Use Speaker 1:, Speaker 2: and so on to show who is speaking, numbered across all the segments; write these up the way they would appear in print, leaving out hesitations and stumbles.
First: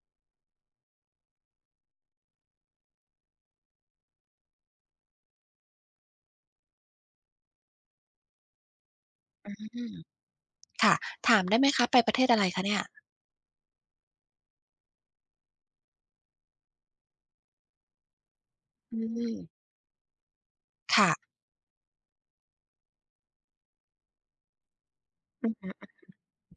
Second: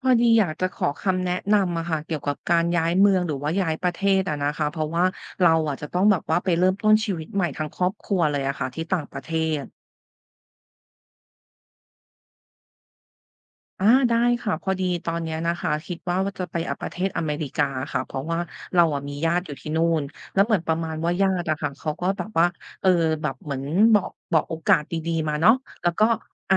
Speaker 1: พอดีอยากจะขอคำแนะนำอะค่ะเกี่ยวกับการย้ายเมืองหรือว่าย้ายประเทศอะนะคะเพราะว่าเราอะจะต้องแบบว่าไปเริ่มต้นชีวิตใหม่ทั้งครอบครัวเลยอะค่ะที่ต่างประเทศ
Speaker 2: อืมค่ะถามได้ไหมคะไปประเทศอะไรคะเนี่ย
Speaker 1: อาได้ค่ะพอดีตอนเนี้ยนะคะคิดว่าจะไปอะประเทศอเมริกาอะค่ะเพราะว่าเรา
Speaker 2: อื
Speaker 1: อะมีญาติอยู่
Speaker 2: ม
Speaker 1: ที่นู่นแล้วเหมือนประมาณว่าญา
Speaker 2: ค่ะ
Speaker 1: ติอะค่ะเขาก็แบบว่าเออแบบเหมือนบอกโอกาสดีๆมา
Speaker 2: อือ
Speaker 1: เนาะแล้
Speaker 2: ฮึ
Speaker 1: วก็อา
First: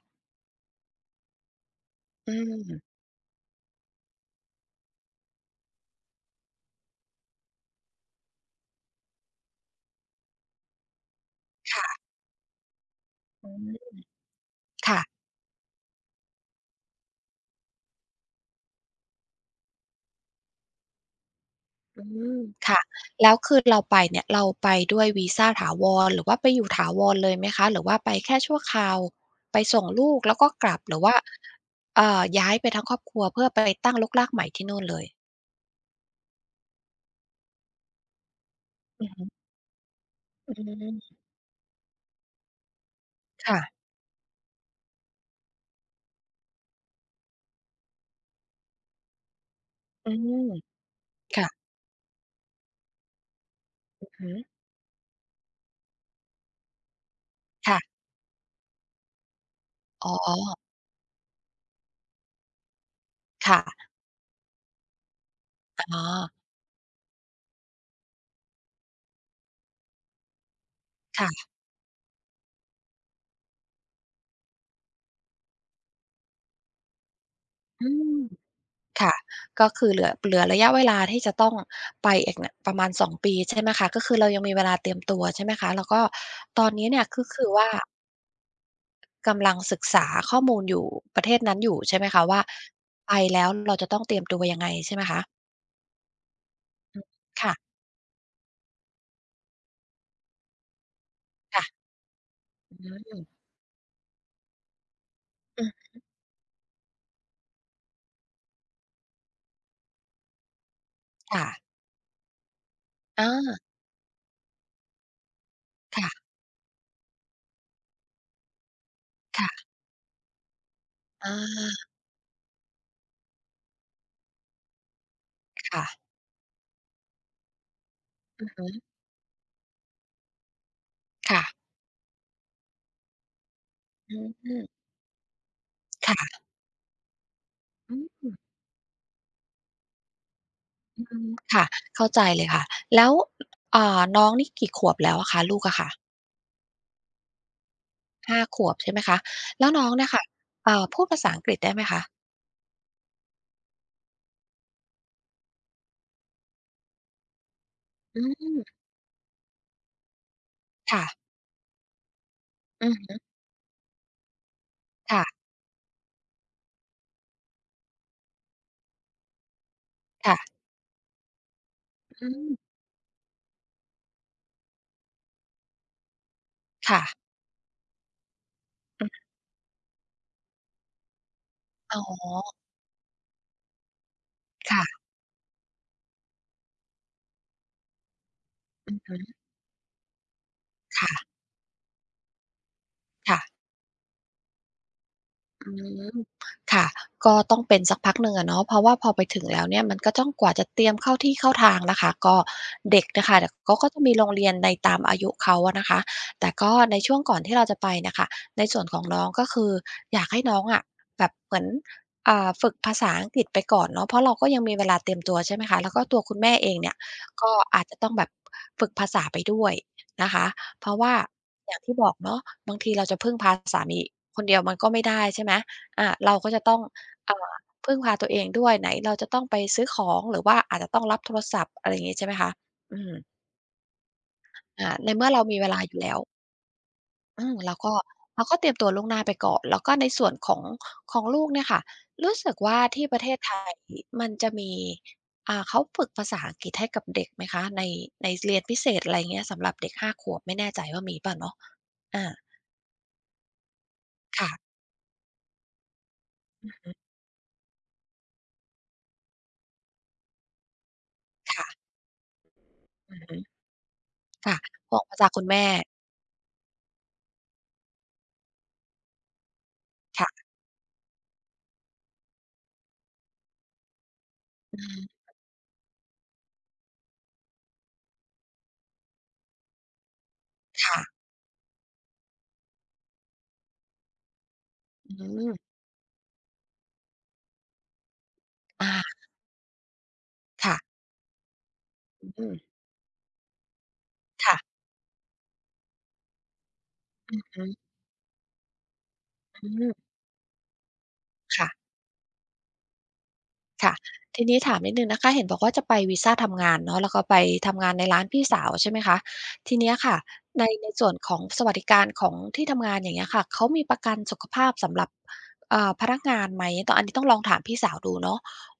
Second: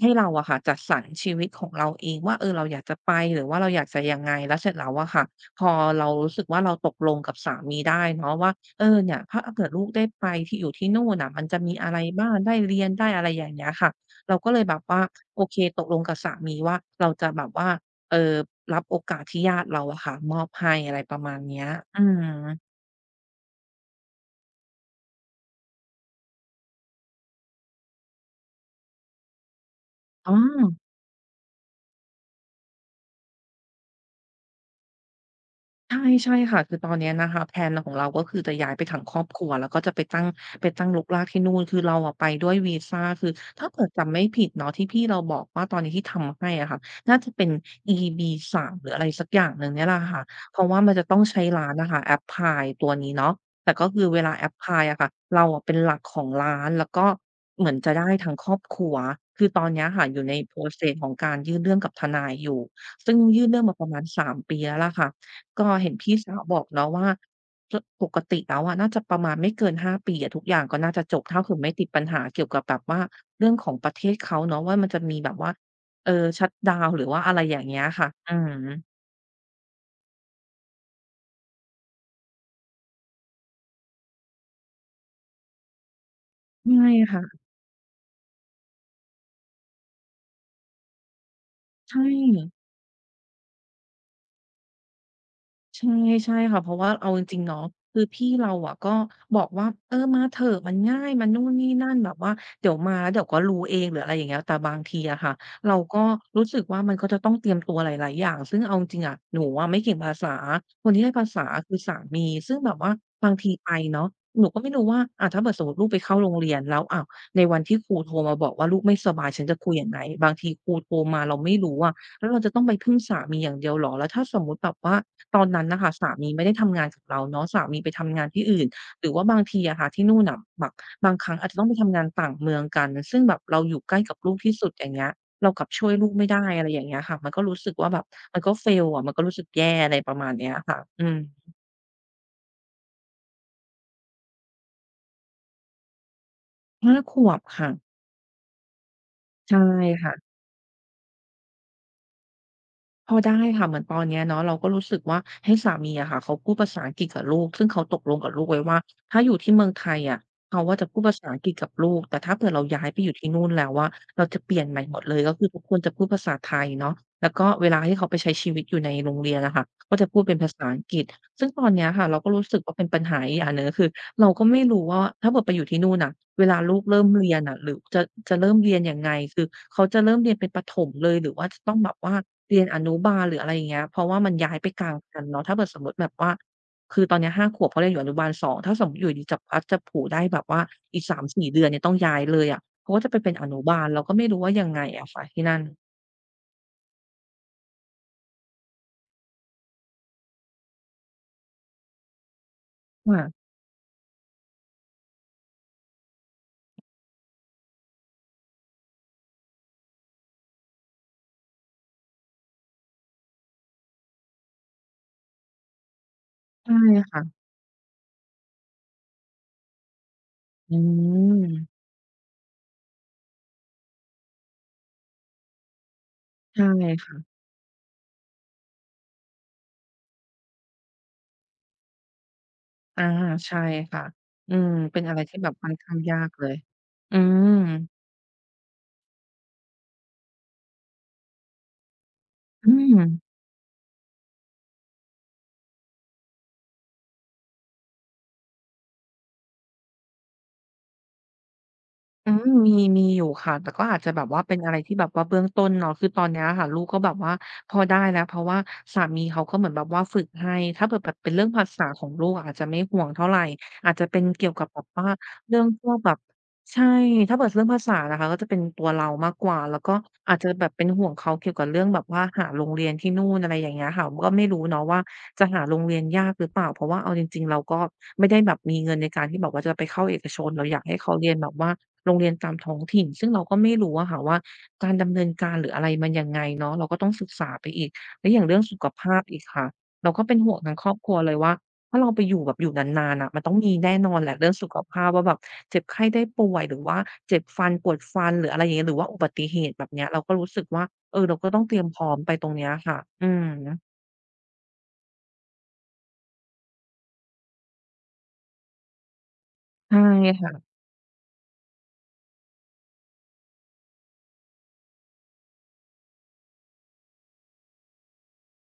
Speaker 1: ให้เราอะค่ะจัดสรรชีวิตของเราเอง
Speaker 2: อื
Speaker 1: ว่าเออเราอยา
Speaker 2: ม
Speaker 1: กจะไปหรือว่าเราอยากจะยังไงแล้วเสร็จแล้วอะค่ะพอเรารู้สึกว่าเราตกลงกับสามีได้เนาะว่าเออเนี่ยถ้าเกิดลูกได้ไปที่อยู่ที่นู่นน่ะมันจะมีอะไร
Speaker 2: ค่ะ
Speaker 1: บ้างได้เรียนได้อะไรอ
Speaker 2: อื
Speaker 1: ย่างเงี้ยค่ะ
Speaker 2: ม
Speaker 1: เราก็เลยแบบว่า
Speaker 2: ค่ะ
Speaker 1: โอเคตกลงกับสามีว่าเราจะแบบว่าเอ่อรับโอกาสที่ญาติเราอะค่ะมอบให้อะไรประมาณเนี้ยอื
Speaker 2: อื
Speaker 1: ม
Speaker 2: มค่ะ แล้วคือเราไปเนี่ยเราไปด้วยวีซาถาวรหรือว่าไปอยู่ถาวรเลยไหมคะ หรือว่าไปแค่ชั่วคราว ไปส่งลูก
Speaker 1: อ๋อ
Speaker 2: แล้วก็กลับหรือว่าย้ายไปทั้งครอบครัวเพื่อไปตั้งรกรากใหม่ที่นู่นเลย
Speaker 1: ใช่ใช่ค่ะคือตอนเนี้ยนะคะแพลนของเราก็คือจะย้ายไปทั้ง
Speaker 2: อื
Speaker 1: ค
Speaker 2: อ
Speaker 1: รอ
Speaker 2: ฮึ
Speaker 1: บครัวแล้วก็จะไปตั้ง
Speaker 2: อื
Speaker 1: ไปตั้ง
Speaker 2: ม
Speaker 1: รกรากที่นู่นคือเราอะไปด้วยวีซาคือถ้า
Speaker 2: ค่ะ
Speaker 1: เกิดจำไม่ผิดเนาะที่พี่เราบอกว่าตอนนี้ที่ทำให้อะค่ะน่าจะเป็น EB3 หรืออะไรสักอย่างหนึ่งเนี่ยแหละ
Speaker 2: อื
Speaker 1: ค่ะ
Speaker 2: ม
Speaker 1: เพราะว่ามันจะต้องใช้
Speaker 2: ค่ะ
Speaker 1: ร้านอะค่ะแอปพลายตัวนี้เนาะแต่ก็คือ
Speaker 2: อือ
Speaker 1: เว
Speaker 2: ฮึ
Speaker 1: ลาแอปพลายอะค่ะเราอะเป็นหลักของร้านแล้วก็เหมือนจะ
Speaker 2: ค่ะ
Speaker 1: ได้ทั้งครอบครัวคือตอนเนี้ยค่ะ
Speaker 2: อ๋อ
Speaker 1: อยู่ใน process ของการยื่นเรื่องกับทนายอยู่ซึ่งยื่น
Speaker 2: ค่ะ
Speaker 1: เรื่องมาประมาณ3 ปีแล้วล่ะค่ะ ก็เห็น
Speaker 2: อ๋อ
Speaker 1: พี่สาวบอกเนาะว่าปกติแล้วอะน่าจะประมาณไม่เกิน5ปีอะทุกอย่างก็น่าจะจบถ้า
Speaker 2: ค่ะ
Speaker 1: คือไม่ติดปัญหาเกี่ยวกับแบบว่าเรื่องของประเทศเขาเนาะว่ามันจะมีแบบว่าเอ่อชัตดาวน์หรือว่าอะไรอย่างเงี้ย
Speaker 2: อื
Speaker 1: ค่ะ
Speaker 2: ม
Speaker 1: อืม
Speaker 2: ค่ะก็คือเหลือระยะเวลาที่จะต้องไปอีกเนี่ยประมาณสองปีใช่ไหมคะก็คือเรายังมีเวลาเตรียมตัวใช่ไหมคะแล้วก็ตอน
Speaker 1: ใช่
Speaker 2: นี้เนี่ยก็
Speaker 1: ค่ะ
Speaker 2: คือว่ากำลังศึกษาข้อมูลอยู่ประเทศนั้นอยู่ใช่
Speaker 1: ใช่
Speaker 2: ไหมคะว่าไปแล้วเราจะต้องเตรียมตัวยังไงใช่ไหมคะ
Speaker 1: ใช่ใช่ค่ะเพราะว่าเอาจริงๆเนาะ
Speaker 2: ค่ะ
Speaker 1: คือพี่เราอะก็บอกว่าเออมาเถอะมันง่ายมันนู่นนี่
Speaker 2: ค่ะ
Speaker 1: นั่นแบบว่าเดี๋ย
Speaker 2: อื
Speaker 1: วมาแล้วเดี๋ยวก็
Speaker 2: ม
Speaker 1: รู้เองหรืออะไรอย่างเงี้ยแต่บางทีอะค่ะ
Speaker 2: อื
Speaker 1: เรา
Speaker 2: ม
Speaker 1: ก็รู้สึกว่ามันก็จะต้องเตรียมตัวหลายๆอย่างซึ่งเอาจริงๆอะหนูอะไม่เก่งภาษาคนที่ได้ภาษา
Speaker 2: ค่ะ
Speaker 1: คือสามีซึ่งแบบว่า
Speaker 2: อา
Speaker 1: บางทีไปเนาะหนูก็ไม่รู้ว่าอะถ้าเกิดสมมุติลูกไปเข้าโร
Speaker 2: ค่ะ
Speaker 1: งเรียนแล้วอ้าวในวันที่ครูโทรมาบอกว่าลูกไม่สบายฉันจะ
Speaker 2: ค่ะ
Speaker 1: คุยยังไงบางทีครูโทรมา
Speaker 2: อา
Speaker 1: เราไม่รู้อะ แล้วเราจะต้องไปพึ่งสามีอย่างเดียวเหรอแล้วถ้าสมมุติแบบว่าตอนนั้นน่ะ
Speaker 2: ค่ะ
Speaker 1: ค่ะสามีไม่ได้ทำงานกับเราเนาะสามีไปทำงานที่
Speaker 2: อือ
Speaker 1: อื่
Speaker 2: ฮึ
Speaker 1: นหรือว่าบางทีอะค่ะที่นู่นน่ะแบบบางครั้ง
Speaker 2: ค่ะ
Speaker 1: อาจจะต้องไปทำงานต่างเมืองกันซึ่งแบบเราอยู่ใกล้กับ
Speaker 2: อื
Speaker 1: ลูกที่
Speaker 2: ม
Speaker 1: สุดอย่างเงี้ยเรากลับช่วยลูกไม่
Speaker 2: ค่ะ
Speaker 1: ได้อะไรอย่างเงี้ยค่ะมันก็รู้สึกว่า
Speaker 2: อื
Speaker 1: แบบ
Speaker 2: ม
Speaker 1: มันก็ fail อะมันก็รู้สึกแย่อะไรประมาณเนี้ยค่ะ
Speaker 2: อื
Speaker 1: อืม
Speaker 2: มค่ะเข้าใจเลยค่ะแล้วอ่าน้องนี่กี่ขวบแล้วอะคะลูกอะค่ะ
Speaker 1: 5 ขวบค่ะ
Speaker 2: ห้าขวบใช่ไหมคะ
Speaker 1: ใช่
Speaker 2: แล้วน้องเนี่ยค่ะ
Speaker 1: ค่ะ
Speaker 2: พูดภาษาอังกฤษได้ไหมคะ
Speaker 1: พอได้ค่ะเหมือนตอนเนี้ยเนาะเราก็รู้สึกว่าให้สามีอะค่ะเขาพูดภาษาอังกฤษกับลูกซึ่งเขาตกลง
Speaker 2: อื
Speaker 1: กับลูกไว้ว่า
Speaker 2: ม
Speaker 1: ถ้าอยู่ที่เมืองไทยอะเขาอะจะพูด
Speaker 2: ค่ะ
Speaker 1: ภาษาอังกฤษกับลูกแต่ถ้าเผื่อเราย้า
Speaker 2: อื
Speaker 1: ย
Speaker 2: อ
Speaker 1: ไปอยู่
Speaker 2: ฮึ
Speaker 1: ที่นู่นแล้วอะเราจะเปลี่ยนใหม่หมดเลยก็
Speaker 2: ค่ะ
Speaker 1: คือทุกคนจะพูดภาษาไทยเนาะแล้วก็เวลาที่เขาไปใช้ชีวิตอยู่ในโรงเรียนอะค่ะก็จะพูดเป็นภาษาอังกฤษซึ่งตอนเนี้ยค่ะเรา
Speaker 2: ๆอื
Speaker 1: ก็รู้
Speaker 2: ม
Speaker 1: สึกว่าเป็นปัญหาอีกอย่างหนึ่งก็คือเราก็ไม่รู้ว่าถ้าเกิดไปอยู่ที่นู่นน่ะเวลาลูก
Speaker 2: ค่ะ
Speaker 1: เริ่มเรียนน่ะหรือจะเริ่มเรียนยัง
Speaker 2: อือ
Speaker 1: ไงคือเขาจะเริ่มเรียนเป็นประถมเลยหรือว่าจะต้องแบบ
Speaker 2: อ๋อ
Speaker 1: ว่า เรียนอนุบาลหรืออะไรอย่างเงี้ยเพราะว่ามันย้ายไปกลาง
Speaker 2: ค่ะ
Speaker 1: คันเนาะถ้าเกิดสมมุติแบบว่าคือตอนเนี้ย5 ขวบเขาเรียนอยู่อนุบาล2ถ้าสม
Speaker 2: อื
Speaker 1: มุ
Speaker 2: อ
Speaker 1: ติอยู่
Speaker 2: ฮึ
Speaker 1: ดีๆจับพลัดจับผลูได้แบบว่าอีก
Speaker 2: ค่ะ
Speaker 1: 3-4เดือนเนี่ยต้องย้ายเลยอะเขาก็จะไปเป็นอนุ
Speaker 2: ค่ะ
Speaker 1: บาลเราก็ไม่รู้ว่ายังไงอะค่ะที่นั่น
Speaker 2: อืมค่ะก็ต้องเป็นสักพักหนึ่งอะเนาะเพราะว่าพอไปถึงแล้วเนี่ยมันก็ต้องกว่าจะเตรียมเข้าที่เข้าทางนะคะก็เด็กน่ะค่ะ
Speaker 1: ค่ะ
Speaker 2: เขาก็จะมีโรงเรียนในตามอายุเขาอะนะคะแต่ก็ในช่วงก่อนที่เราจะไปน่ะค่ะในส่วนของน้องก็คืออยากให้น้องอะแบบเหมือนอ่าฝึกภาษาอังกฤษไปก่อนเนาะเพราะเราก็ยังมีเวลาเตรียมตัวใช่ไหมคะ แล้วก็ตัวคุณแม่เอ
Speaker 1: ใช่
Speaker 2: งเนี่ย
Speaker 1: ค่ะ
Speaker 2: ก็อาจจะต้องแบบฝึกภาษาไปด้วย นะคะ
Speaker 1: อื
Speaker 2: เพราะว่า
Speaker 1: ม
Speaker 2: อย่างที่บอกเนาะบางทีเราจะพึ่งพาสามีคนเดียวมันก็ไม่ได้ใช่ไหมอาเราก็จะ
Speaker 1: ใช่
Speaker 2: ต้อง
Speaker 1: ค่ะ
Speaker 2: อ่าพึ่งพาตัวเองด้วยไหนเราจะต้องไปซื้อของหรือว่าอาจจะต้องรับโทรศัพท์อะไรอย่างงี้ใช่ไหมคะอื
Speaker 1: อา
Speaker 2: ม
Speaker 1: ใช่ค่ะอืม
Speaker 2: อ่า
Speaker 1: เป็น
Speaker 2: ใน
Speaker 1: อะไร
Speaker 2: เมื่อ
Speaker 1: ที่
Speaker 2: เรา
Speaker 1: แบบ
Speaker 2: มี
Speaker 1: ค่
Speaker 2: เว
Speaker 1: อน
Speaker 2: ลาอ
Speaker 1: ข้าง
Speaker 2: ยู่แล้
Speaker 1: ยา
Speaker 2: ว
Speaker 1: กเลยอื
Speaker 2: อื
Speaker 1: ม
Speaker 2: มเราก็เตรียมตัวล่วงหน้าไปก่อนแล้วก็ในส่วนของของลูกเนี่ยค่ะรู้สึก
Speaker 1: อื
Speaker 2: ว่า
Speaker 1: ม
Speaker 2: ที่ประเทศไทยมันจะมีอ่าเขาฝึกภาษาอังกฤษให้กับเด็กไหมคะในเรียนพิเศษอะไรอย่างเงี้ยสำหรับเด็กห้าขวบไม่แน่ใจว่ามีเปล่าเนาะ
Speaker 1: อื
Speaker 2: อา
Speaker 1: มมีอยู่ค่ะแต่ก็อาจจะแบบว่าเป็นอะ
Speaker 2: ค่ะ
Speaker 1: ไรที่แบบว่าเบื้องต้นเนาะคือตอนเนี้ยค่ะ
Speaker 2: อือ
Speaker 1: ลูก
Speaker 2: ฮึ
Speaker 1: ก็แบบว่าพอได้แล้วเพราะว่าสามีเขาก็เหมือนแบบว่าฝึกให้ถ้าเผื่อแบบเป็นเรื่องภา
Speaker 2: ค่ะ
Speaker 1: ษาของลูกอะอาจจะไม่ห่วง
Speaker 2: อือ
Speaker 1: เท่าไร
Speaker 2: ฮึ
Speaker 1: อาจจะเป็นเกี่ยว
Speaker 2: ค่ะ
Speaker 1: กับแบบ
Speaker 2: ออก
Speaker 1: ว่า
Speaker 2: มาจากคุณ
Speaker 1: เรื่อ
Speaker 2: แม่
Speaker 1: งพวกแบบ ใช่ ถ้าเกิดเรื่องภาษานะคะก็จะเป็นตัวเรามากกว่า แล้วก็อาจจะ
Speaker 2: ค่ะ
Speaker 1: แบบเป็นห่วงเขาเกี่ยวกับเรื่องแบบว่าหาโรงเรียนที่นู่นอะไรอย่างเงี้ยค่ะก็ไม่รู้
Speaker 2: อื
Speaker 1: เนาะว่า
Speaker 2: ม
Speaker 1: จะหาโรงเรียนยากหรือเปล่าเพราะว่าเอาจริงๆเราก็ไม่ได้แบบมีเงินในการที่แบบว่าจะไปเข้าเอกชนเราอยากให้
Speaker 2: ค่ะ
Speaker 1: เขาเรียนแบบว่าโรงเรียนตามท้องถิ่นซึ่งเราก็ไม่รู้อะค่ะว่าการดำเนินกา
Speaker 2: อื
Speaker 1: รหรื
Speaker 2: ม
Speaker 1: ออะไรมันยังไงเนาะเราก็ต้องศึกษาไปอีกแล้วอย่างเรื่องสุข
Speaker 2: อา
Speaker 1: ภาพอีกค่ะเราก็เป็นห่วงทั้ง
Speaker 2: ค่ะ
Speaker 1: ครอบครัวเลยว่า ถ้าเราไปอยู่
Speaker 2: อื
Speaker 1: แบ
Speaker 2: ม
Speaker 1: บอยู่นานๆน่ะมันต้องมีแน่นอนแหละเรื่อง
Speaker 2: ค่ะ
Speaker 1: สุขภาพว่าแบบเจ็บไข้ได้ป่วยหรือว่า
Speaker 2: อื
Speaker 1: เจ็บ
Speaker 2: อฮึ
Speaker 1: ฟันปวดฟันหรืออะไรอย่างเงี้ยหรือว่าอุบัติเห
Speaker 2: อื
Speaker 1: ตุแบบเนี้ย
Speaker 2: ม
Speaker 1: เราก็รู้สึกว่าเออเราก็ต้องเตรียม
Speaker 2: ค่ะ
Speaker 1: พร้อมไปตรงเนี้ยค่ะอืม
Speaker 2: ค่ะทีนี้ถามนิดหนึ่งนะคะเห็นบอกว่าจะไปวีซาทำงานเนาะแล้วก็ไปทำงานในร้านพี่สาวใช่ไหมคะทีเนี้ย
Speaker 1: ใช่
Speaker 2: ค่ะใน
Speaker 1: ค่ะ
Speaker 2: ในส่วนของสวัสดิการของที่ทำงานอย่างเงี้ยค่ะเขามีประกันสุขภาพสำหรับพนักงานไหมตอันนี้ต้องลองถามพี่สาวดูเนาะ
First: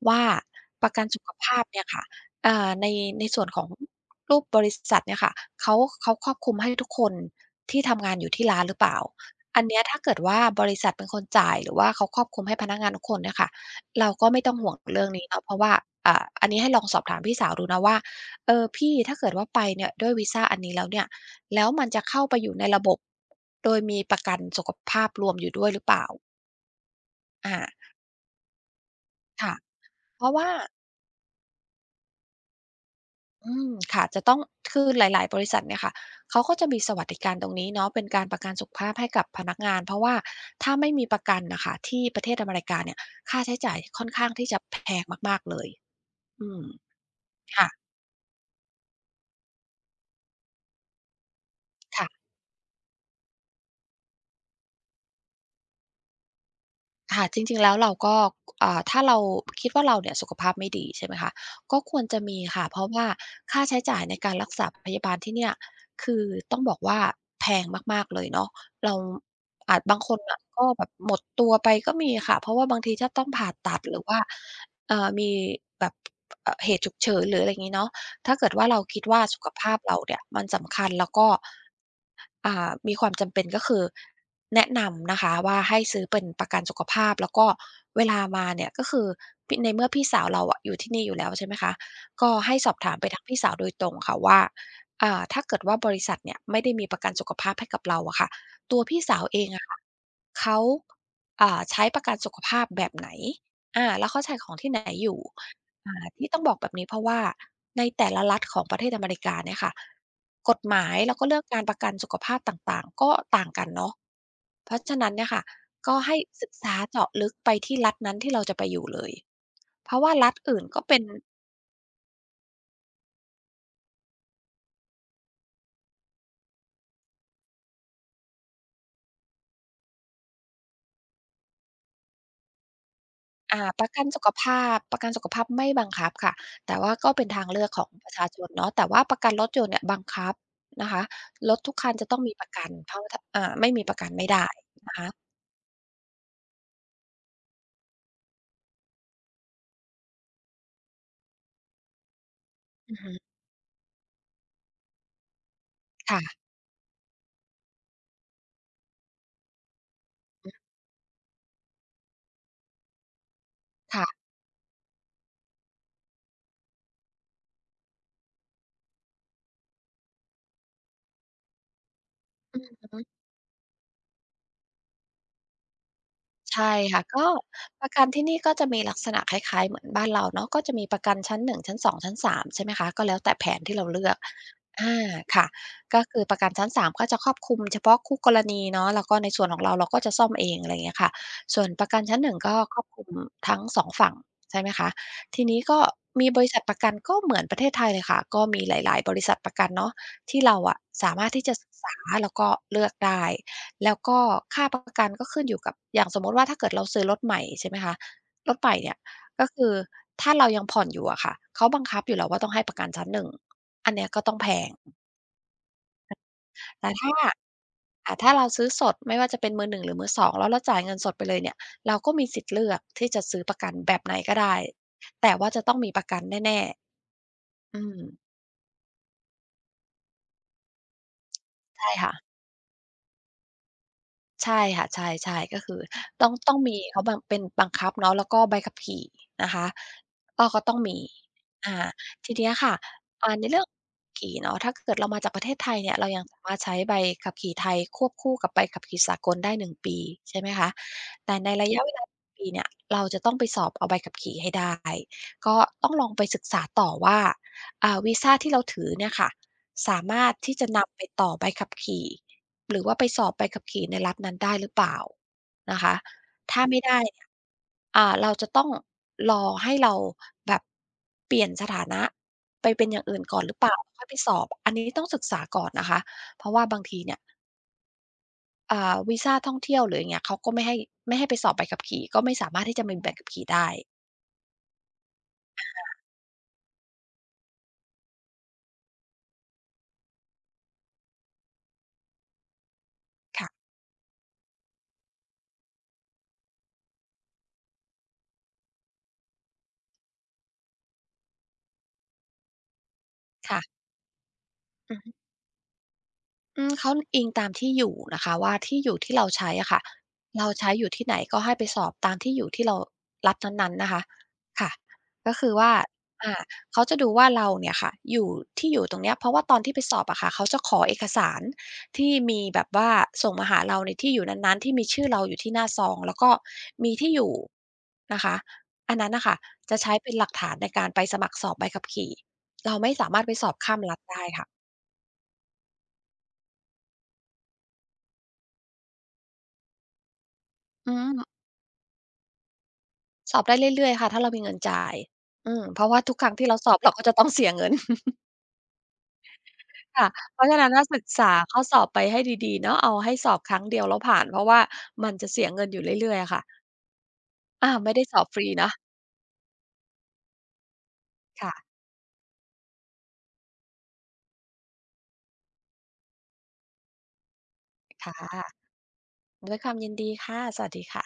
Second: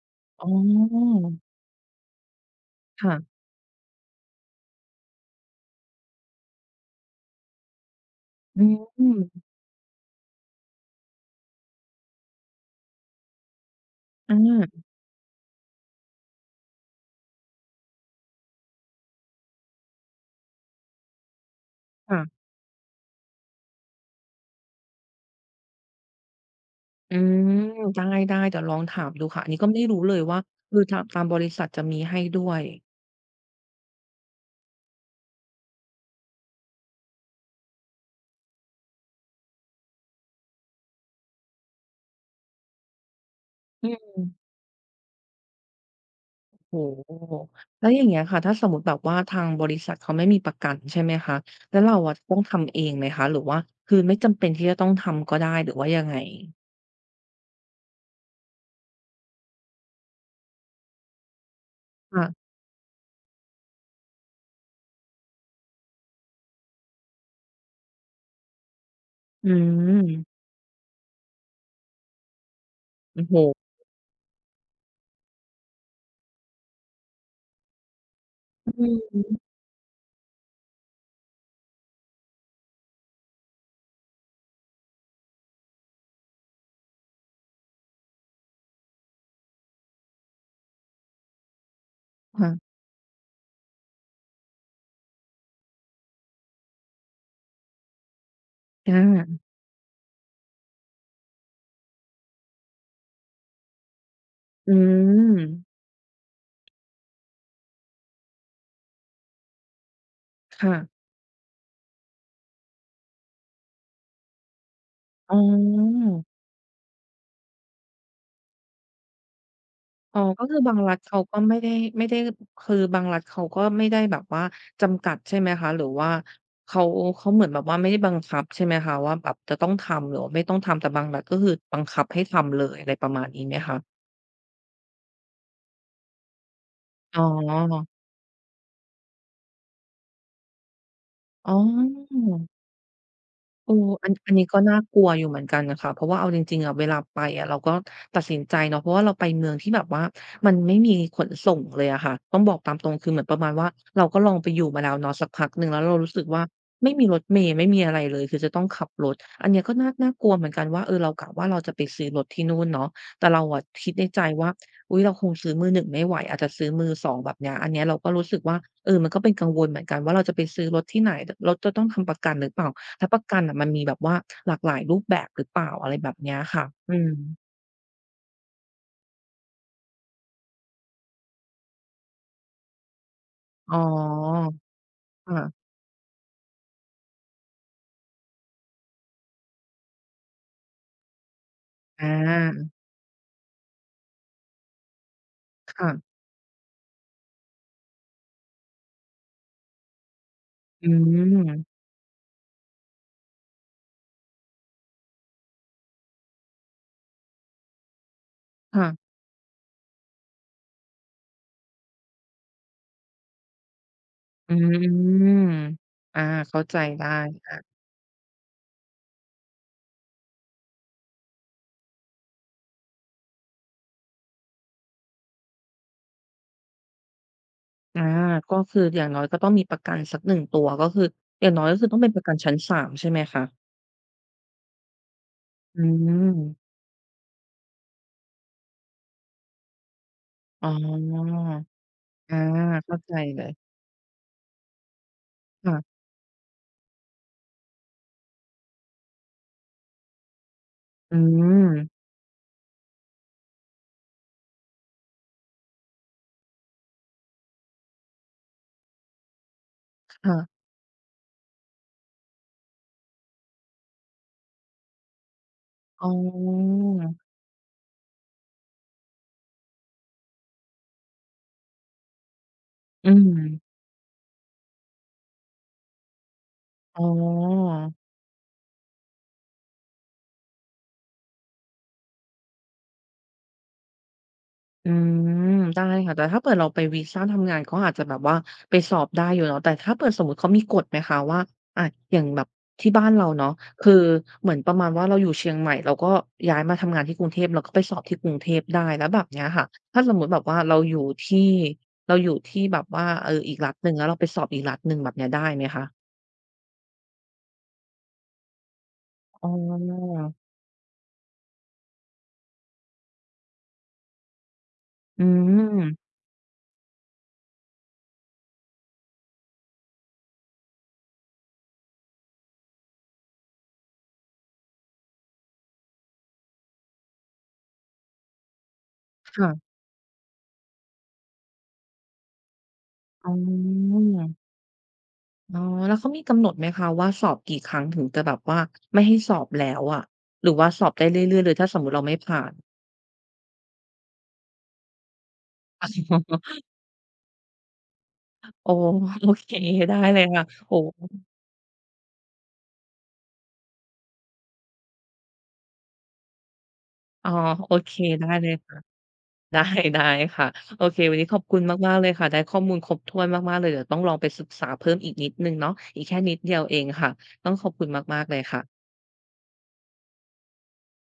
Speaker 2: ว่า
Speaker 1: อ๋
Speaker 2: ประกัน
Speaker 1: อ
Speaker 2: สุขภาพเนี่ยค่ะเอ่าในใน
Speaker 1: ค่ะ
Speaker 2: ส่วนของรูปบริษัทเนี่ยค่ะเขาเขาครอบคลุมให้ทุกคนที่ทำงานอยู่ที่ร้า
Speaker 1: อื
Speaker 2: นหรือเปล่า
Speaker 1: ม
Speaker 2: อันเนี้ยถ้าเกิดว่าบริษัทเป็นคนจ่ายหรือว่าเขาครอบคลุมให้พนักงานทุกคนเนี่ยค่ะ เราก็ไม่ต้องห่วง
Speaker 1: อา
Speaker 2: เรื่องนี้เนาะเพราะว่าอ่าอันนี้ให้ลองสอบถามพี่สาวดูนะว่าเออพี่ถ้าเกิดว่าไปเนี่ยด้วยวีซาอันนี้แล้วเนี่ยแล้วมันจะเข้าไป
Speaker 1: ค่ะ
Speaker 2: อยู่ในระบบโดยมีประกันสุขภาพรวมอยู่ด้วยหรือเปล่า
Speaker 1: อืม
Speaker 2: อา
Speaker 1: ได้ๆเดี๋ยวลองถามดูค่ะอัน
Speaker 2: ค่ะ
Speaker 1: นี้ก็ไม่รู้เลย
Speaker 2: เพราะ
Speaker 1: ว่า
Speaker 2: ว่า
Speaker 1: คือทางบริษัทจะมีให้ด้วย
Speaker 2: อืมค่ะจะต้องคือหลายๆบริษัทเนี่ยค่ะเขาก็จะมีสวัสดิการตรงนี้เนาะเป็นการประกันสุขภาพให้กับพนักงานเพราะว่าถ้าไม่มีประกันน่ะค่ะที่ประเทศอเมริกาเนี่ยค่าใช้จ่าย
Speaker 1: อื
Speaker 2: ค่อนข้า
Speaker 1: ม
Speaker 2: งที่จะแพงมากๆเลยอืม
Speaker 1: โอ้โฮ
Speaker 2: ค่ะ
Speaker 1: แล้วอย่างเงี้ยค่ะ ถ้าสมมุติแบบว่าทางบริษัทเขาไม่มีประกันใช่ไหมคะ แล้วเราอะ
Speaker 2: ค่ะ
Speaker 1: จะต้องทำเองไหมคะ หรือว่าคือไม่จำเป็นที่จะต้องทำก็ได้ หรือว่ายังไง
Speaker 2: ค่ะจริงๆแล้วเราก็อ่าถ้าเราคิดว่าเราเนี่ยสุขภาพไม่ดีใช่ไหมคะก็ควรจะมี
Speaker 1: ค่ะ
Speaker 2: ค่ะเพราะว่าค่าใช้จ่ายในการรักษาพยาบาลที่เนี่ยคือต้องบอกว่าแพงมากๆเลยเนาะเรา
Speaker 1: อื
Speaker 2: อาจบางคน
Speaker 1: ม
Speaker 2: น่ะก็แบบหมดตัวไปก็มีค่ะเพราะว่าบางทีถ้าต้
Speaker 1: โอ้
Speaker 2: อง
Speaker 1: โฮ
Speaker 2: ผ่าตัดหรือว่ามีแบบเหตุฉุกเฉินหรืออะไรงี้เนาะถ้าเกิดว่าเรา
Speaker 1: อื
Speaker 2: คิดว่า
Speaker 1: ม
Speaker 2: สุขภาพเราเนี่ยมันสำคัญแล้วก็ มีความจำเป็นก็คือแนะนำนะคะว่าให้ซื้อเป็นประกันสุขภาพแล้วก็เวลามาเนี่ยก็คือพี่ในเมื่อพี่สาวเราอะอยู่ที่นี่อยู่แล้วใช่ไหมคะก็ให้ส
Speaker 1: ค่ะ
Speaker 2: อบถามไปทางพี่สาวโดยตรงค่ะว่าถ้าเกิดว่าบริษัทเนี่ยไม่ได้มีประกันสุขภาพให้กับเราอะค่ะตัวพี่สาวเอ
Speaker 1: อา
Speaker 2: งอะค่ะเขาใช้ประกันสุขภาพแบบไหนอาแล้วเขาใช้ของที่
Speaker 1: อื
Speaker 2: ไหนอยู่
Speaker 1: ม
Speaker 2: ที่ต้องบอกแบบนี้เพราะว่าในแต่ละรัฐของประเทศอเมริกาเนี่ยค่ะ กฎ
Speaker 1: ค่ะ
Speaker 2: หมายแล้วก็เลือกการประกันสุขภาพต่างๆก็ต่างกันเนาะเพราะฉะนั้นเนี่ย
Speaker 1: อ๋
Speaker 2: ค่ะก็
Speaker 1: อ
Speaker 2: ให้ศึกษาเจาะลึกไปที่รัฐนั้นที่เราจะไปอยู่เลยเพราะว่า
Speaker 1: อ๋อ
Speaker 2: รัฐ
Speaker 1: ก็คือ
Speaker 2: อื่น
Speaker 1: บาง
Speaker 2: ก็
Speaker 1: รัฐ
Speaker 2: เป็น
Speaker 1: เขาก็ไม่ได้ไม่ได้คือบางรัฐเขาก็ไม่ได้แบบว่าจำกัดใช่ไหมคะหรือว่าเขาเขาเหมือนแบบว่าไม่ได้บังคับใช่ไหมคะว่าแบบจะต้องทำหรือว่าไม่ต้องทำแต่บางรัฐก็คือบังคับให้ทำเลยอะไรประมาณนี้ไหมคะ
Speaker 2: ประกันสุขภาพประกันสุขภาพไม่บังคับค่ะแต่ว่าก็
Speaker 1: อ๋อ
Speaker 2: เป็นทางเลือกของประชาชนเนาะแต่ว่าประกันรถยนต์เนี่ยบังคับนะคะ
Speaker 1: อ๋
Speaker 2: ร
Speaker 1: อ
Speaker 2: ถทุกคันจะต้องมีประกันเพราะว่าถ้าไม่
Speaker 1: เออ
Speaker 2: มีประกั
Speaker 1: อั
Speaker 2: น
Speaker 1: น
Speaker 2: ไม่
Speaker 1: อันนี้
Speaker 2: ได้
Speaker 1: ก็น่าก
Speaker 2: นะ
Speaker 1: ลัวอยู่
Speaker 2: คะ
Speaker 1: เหมือนกันน่ะค่ะเพราะว่าเอาจริงๆอะเวลาไปอะเราก็ตัดสินใจเนาะเพราะว่าเราไปเมืองที่แบบว่ามันไม่มีขนส่งเลยอะค่ะต้องบอกตามตร
Speaker 2: อื
Speaker 1: ง
Speaker 2: อ
Speaker 1: คือ
Speaker 2: ฮึ
Speaker 1: เหมือนประมาณว่าเราก็ลองไปอยู่มาแล้วเนาะสักพักหนึ่งแล้วเรารู้สึก
Speaker 2: ค่ะ
Speaker 1: ว่าไม่มีรถเมล์ไม่มีอะไรเลยคือจะต้องขับรถอันเนี้ยก็น่ากลัวเหมื
Speaker 2: อื
Speaker 1: อ
Speaker 2: อ
Speaker 1: นกันว่าเออเรากะว่าเราจะไปซื้อรถที่นู่นเนาะแต่เราอะคิดในใจ
Speaker 2: ค่ะ
Speaker 1: ว่าอุ๊ยเราคงซื้อมือหนึ่งไม่ไหวอาจจะซื้อมือสองแบบเนี้ยอันเนี้ยเราก็รู้สึกว่าเออมันก็เป็นกังวลเหมือนกันว่าเราจะไปซื้อรถที่ไหนรถจะต้องทำประกันหรือเปล่า
Speaker 2: อือ
Speaker 1: แล้วป
Speaker 2: ฮึ
Speaker 1: ระกันอ่ะมันมีแบบว่าหลากหลายรูปแบบหรือเปล่าอะไรแบบเนี้ยค่ะ
Speaker 2: ใช่
Speaker 1: อื
Speaker 2: ค่ะ
Speaker 1: ม
Speaker 2: ก็ประกันที่นี่ก็จะมีลักษณะคล้ายๆเหมือนบ้านเราเนาะก็จะมีประกันชั้นหนึ่งชั้นสองชั้นสามใช่ไหมคะก็แล้วแต่แผน
Speaker 1: อ๋อ
Speaker 2: ที่เราเลือกอาค่ะ
Speaker 1: ค่ะ
Speaker 2: ก็คือประกันชั้นสามก็จะครอบคลุมเฉพาะคู่กรณีเนาะแล้วก็ในส่วนของเราเราก็จะซ่อมเองอะไรอย่างเงี้ยค่ะส่วนประกัน
Speaker 1: อา
Speaker 2: ชั้นหนึ่งก็ครอบคลุมทั้งสองฝั่งใช่ไหมคะทีนี้ก็
Speaker 1: ค่ะ
Speaker 2: มีบริษัทประกันก็เหมือนประเทศไทยเลยค่ะก็มีหลายๆบริษัทประกันเนาะที่เราอะ
Speaker 1: อื
Speaker 2: สามารถที่
Speaker 1: ม
Speaker 2: จะศึกษาแล้วก็เลือกได้ แล้วก็ค่าประกันก็ขึ้นอยู่กับอย่างสมมุติว่าถ้าเกิดเราซื้อรถใหม่ใช่ไหมคะรถใหม่เนี่ย
Speaker 1: ค่ะ
Speaker 2: ก็คือถ้าเรายังผ่อนอยู่อะค่ะเขาบังคับอยู่แล้วว่าต้องให้ประกันชั้น1อันเนี้ยก็ต้องแพ
Speaker 1: อื
Speaker 2: ง
Speaker 1: มอาเข้าใจ
Speaker 2: แต่
Speaker 1: ได้
Speaker 2: ถ้า
Speaker 1: ค่ะ
Speaker 2: ถ้าเราซื้อสดไม่ว่าจะเป็นมือ1หรือมือสองแล้วเราจ่ายเงินสดไปเลยเนี่ยเราก็มีสิทธิ์เลือกที่จะซื้อประกันแบบไหนก็ได้แต่ว่าจะต้องมีประกันแน่ๆอืม
Speaker 1: อาก็คืออย่างน้อยก็ต้องมีประกันสักหนึ่งตัวก็คืออย่างน้อยก็คือ
Speaker 2: ใช่
Speaker 1: ต้องเป็น
Speaker 2: ค่ะ
Speaker 1: ประกันชั้นสามใช่ไหมคะ
Speaker 2: ใช่ค่ะใช่ๆก็คื
Speaker 1: อื
Speaker 2: อ
Speaker 1: ม
Speaker 2: ต้องมีเขาบังคับเนาะแล้วก็ใบขับขี่นะคะก็
Speaker 1: อ๋อ
Speaker 2: ต้องมีอ่าที
Speaker 1: อา
Speaker 2: เนี้ยค่ะ
Speaker 1: เข้าใจเล
Speaker 2: ใน
Speaker 1: ย
Speaker 2: เรื่องขี่เนาะถ้าเกิดเรามาจากประเทศไทยเนี่ย
Speaker 1: ค่ะ
Speaker 2: เรายังสามารถใช้ใบขับขี่ไทยควบคู่กับใบขับขี่สากลได้1 ปีใช่ไหมคะ
Speaker 1: อื
Speaker 2: แต่ในระ
Speaker 1: ม
Speaker 2: ยะเวลาปีเนี่ยเราจะต้องไปสอบเอาใบขับขี่ให้ได้ก็ต้องลองไปศึกษาต่อว่าวีซาที่เราถือเนี่ยค่ะสามารถที่
Speaker 1: ค่ะ
Speaker 2: จะนำไปต่อใบขับขี่ หรือว่าไปสอบใบขับขี่ในรัฐนั้นได้หรือเปล่านะคะ
Speaker 1: อ๋อ
Speaker 2: ถ้าไม่ได้เนี่ยเราจะต้องรอให้เราแบบเปลี่ยนสถานะไปเป็นอย่าง
Speaker 1: อื
Speaker 2: อื่
Speaker 1: ม
Speaker 2: นก่อนหรือเปล่าค่อยไปสอบอันนี้ต้องศึกษาก่อนนะคะเพราะว่าบางที
Speaker 1: อ๋
Speaker 2: เนี่ย
Speaker 1: อ
Speaker 2: วีซาท่องเที่ยวหรืออย่างเงี้ยเขาก็ไม่ให้ไปสอบใบขับขี่ก็ไม่สามารถที่จะมีใบขับขี่ได้
Speaker 1: อืมได้ค่ะแต่ถ้าเปิดเราไปวีซาทำงานเขาอาจจะแบบว่าไปสอบได้อยู่เนาะแต่ถ้าเปิดสมมุติเขามีกฎไหมคะว่าอะอย่างแบบที่บ้านเราเนาะ
Speaker 2: ค่ะ
Speaker 1: คือเหมือนประมาณว่าเราอยู่เชียงใหม่เราก็ย้ายมาทำงานที่กรุงเทพเราก็ไปสอบที่กรุงเทพได้แล้วแบบเนี้ยค่ะถ้าสมมุติแบบว่าเราอยู่ที่เราอยู่ที่แบบว่าอีกรัฐ
Speaker 2: ค่ะ
Speaker 1: หนึ่งแล้วเราไปสอบอีกรัฐห
Speaker 2: อื
Speaker 1: นึ่งแบ
Speaker 2: อ
Speaker 1: บเนี้ยได้ไหมคะ
Speaker 2: อืมเขาอิงตามที่อยู่นะคะว่าที่อยู่ที่เรา
Speaker 1: อ๋
Speaker 2: ใช้อะค่ะ
Speaker 1: อ
Speaker 2: เราใช้อยู่ที่ไหนก็ให้ไปสอบตามที่อยู่ที่เรารับนั้นๆนะคะค่ะ
Speaker 1: อื
Speaker 2: ก็คือว่า
Speaker 1: ม
Speaker 2: อ่าเขาจะดูว่าเราเนี่ยค่ะอยู่ที่อยู่ตรงเนี้ยเพราะว่าตอนที่ไปสอบอะค่ะเขาจะขอเอกสารที่มีแบบว่าส่งมาหาเราในที่อยู่นั้นๆที่มีชื่อเราอยู่ที่หน้าซองแล้วก็มีที่อยู่นะคะอันนั้นน่ะค่ะ
Speaker 1: ค่ะ
Speaker 2: จะใช้เป็นหลักฐานในการไปสมัครสอบใบขับขี่เราไม่สามารถ
Speaker 1: อ๋อ
Speaker 2: ไปสอบข้ามรัฐได้ค่ะ
Speaker 1: อ๋อแล้วเขามีกำหนดไหมคะว่าสอบกี่ครั้งถึงจะแบบว่าไม่ให้สอบแล้วอะหรือว่าสอ
Speaker 2: อื
Speaker 1: บได้เรื่อ
Speaker 2: ม
Speaker 1: ยๆเลยถ้าสมมุติเราไม่ผ่าน
Speaker 2: สอบได้เรื่อยๆค่ะถ้าเรามีเงินจ่ายอืมเพราะว่าทุกครั้งที่เรา สอบ เราก็จะต้องเสียเงิน
Speaker 1: โอ้โอเคได้
Speaker 2: ค่ะ
Speaker 1: เลย
Speaker 2: เพ
Speaker 1: ค่ะ
Speaker 2: ราะฉะนั้น
Speaker 1: โอ้
Speaker 2: น่ะศึก
Speaker 1: โฮ
Speaker 2: ษาข้อสอบไปให้ดีๆเนาะเอาให้สอบครั้งเดียวแล้วผ่านเพราะว่ามันจะเสียเงินอยู่เรื่อยๆอะค่ะ
Speaker 1: อ๋อโอ
Speaker 2: อา
Speaker 1: เค
Speaker 2: ไม่ได้สอ
Speaker 1: ได้
Speaker 2: บฟ
Speaker 1: เล
Speaker 2: รี
Speaker 1: ย
Speaker 2: นะ
Speaker 1: ค่ะได้ได้ค่ะโอเควันนี้ขอบคุณ
Speaker 2: ค่ะ
Speaker 1: มากๆเลยค่ะได้ข้อมูลครบถ้วนมากๆเลยเดี๋ยวต้องลองไปศึกษาเพิ่มอีกนิดหนึ่งเนาะอีกแค่นิดเดียวเองค่ะต้องขอบคุณ
Speaker 2: ค่
Speaker 1: มากๆเลย
Speaker 2: ะ
Speaker 1: ค่ะ
Speaker 2: ด้วยความยินดีค่ะสวัสดีค่ะ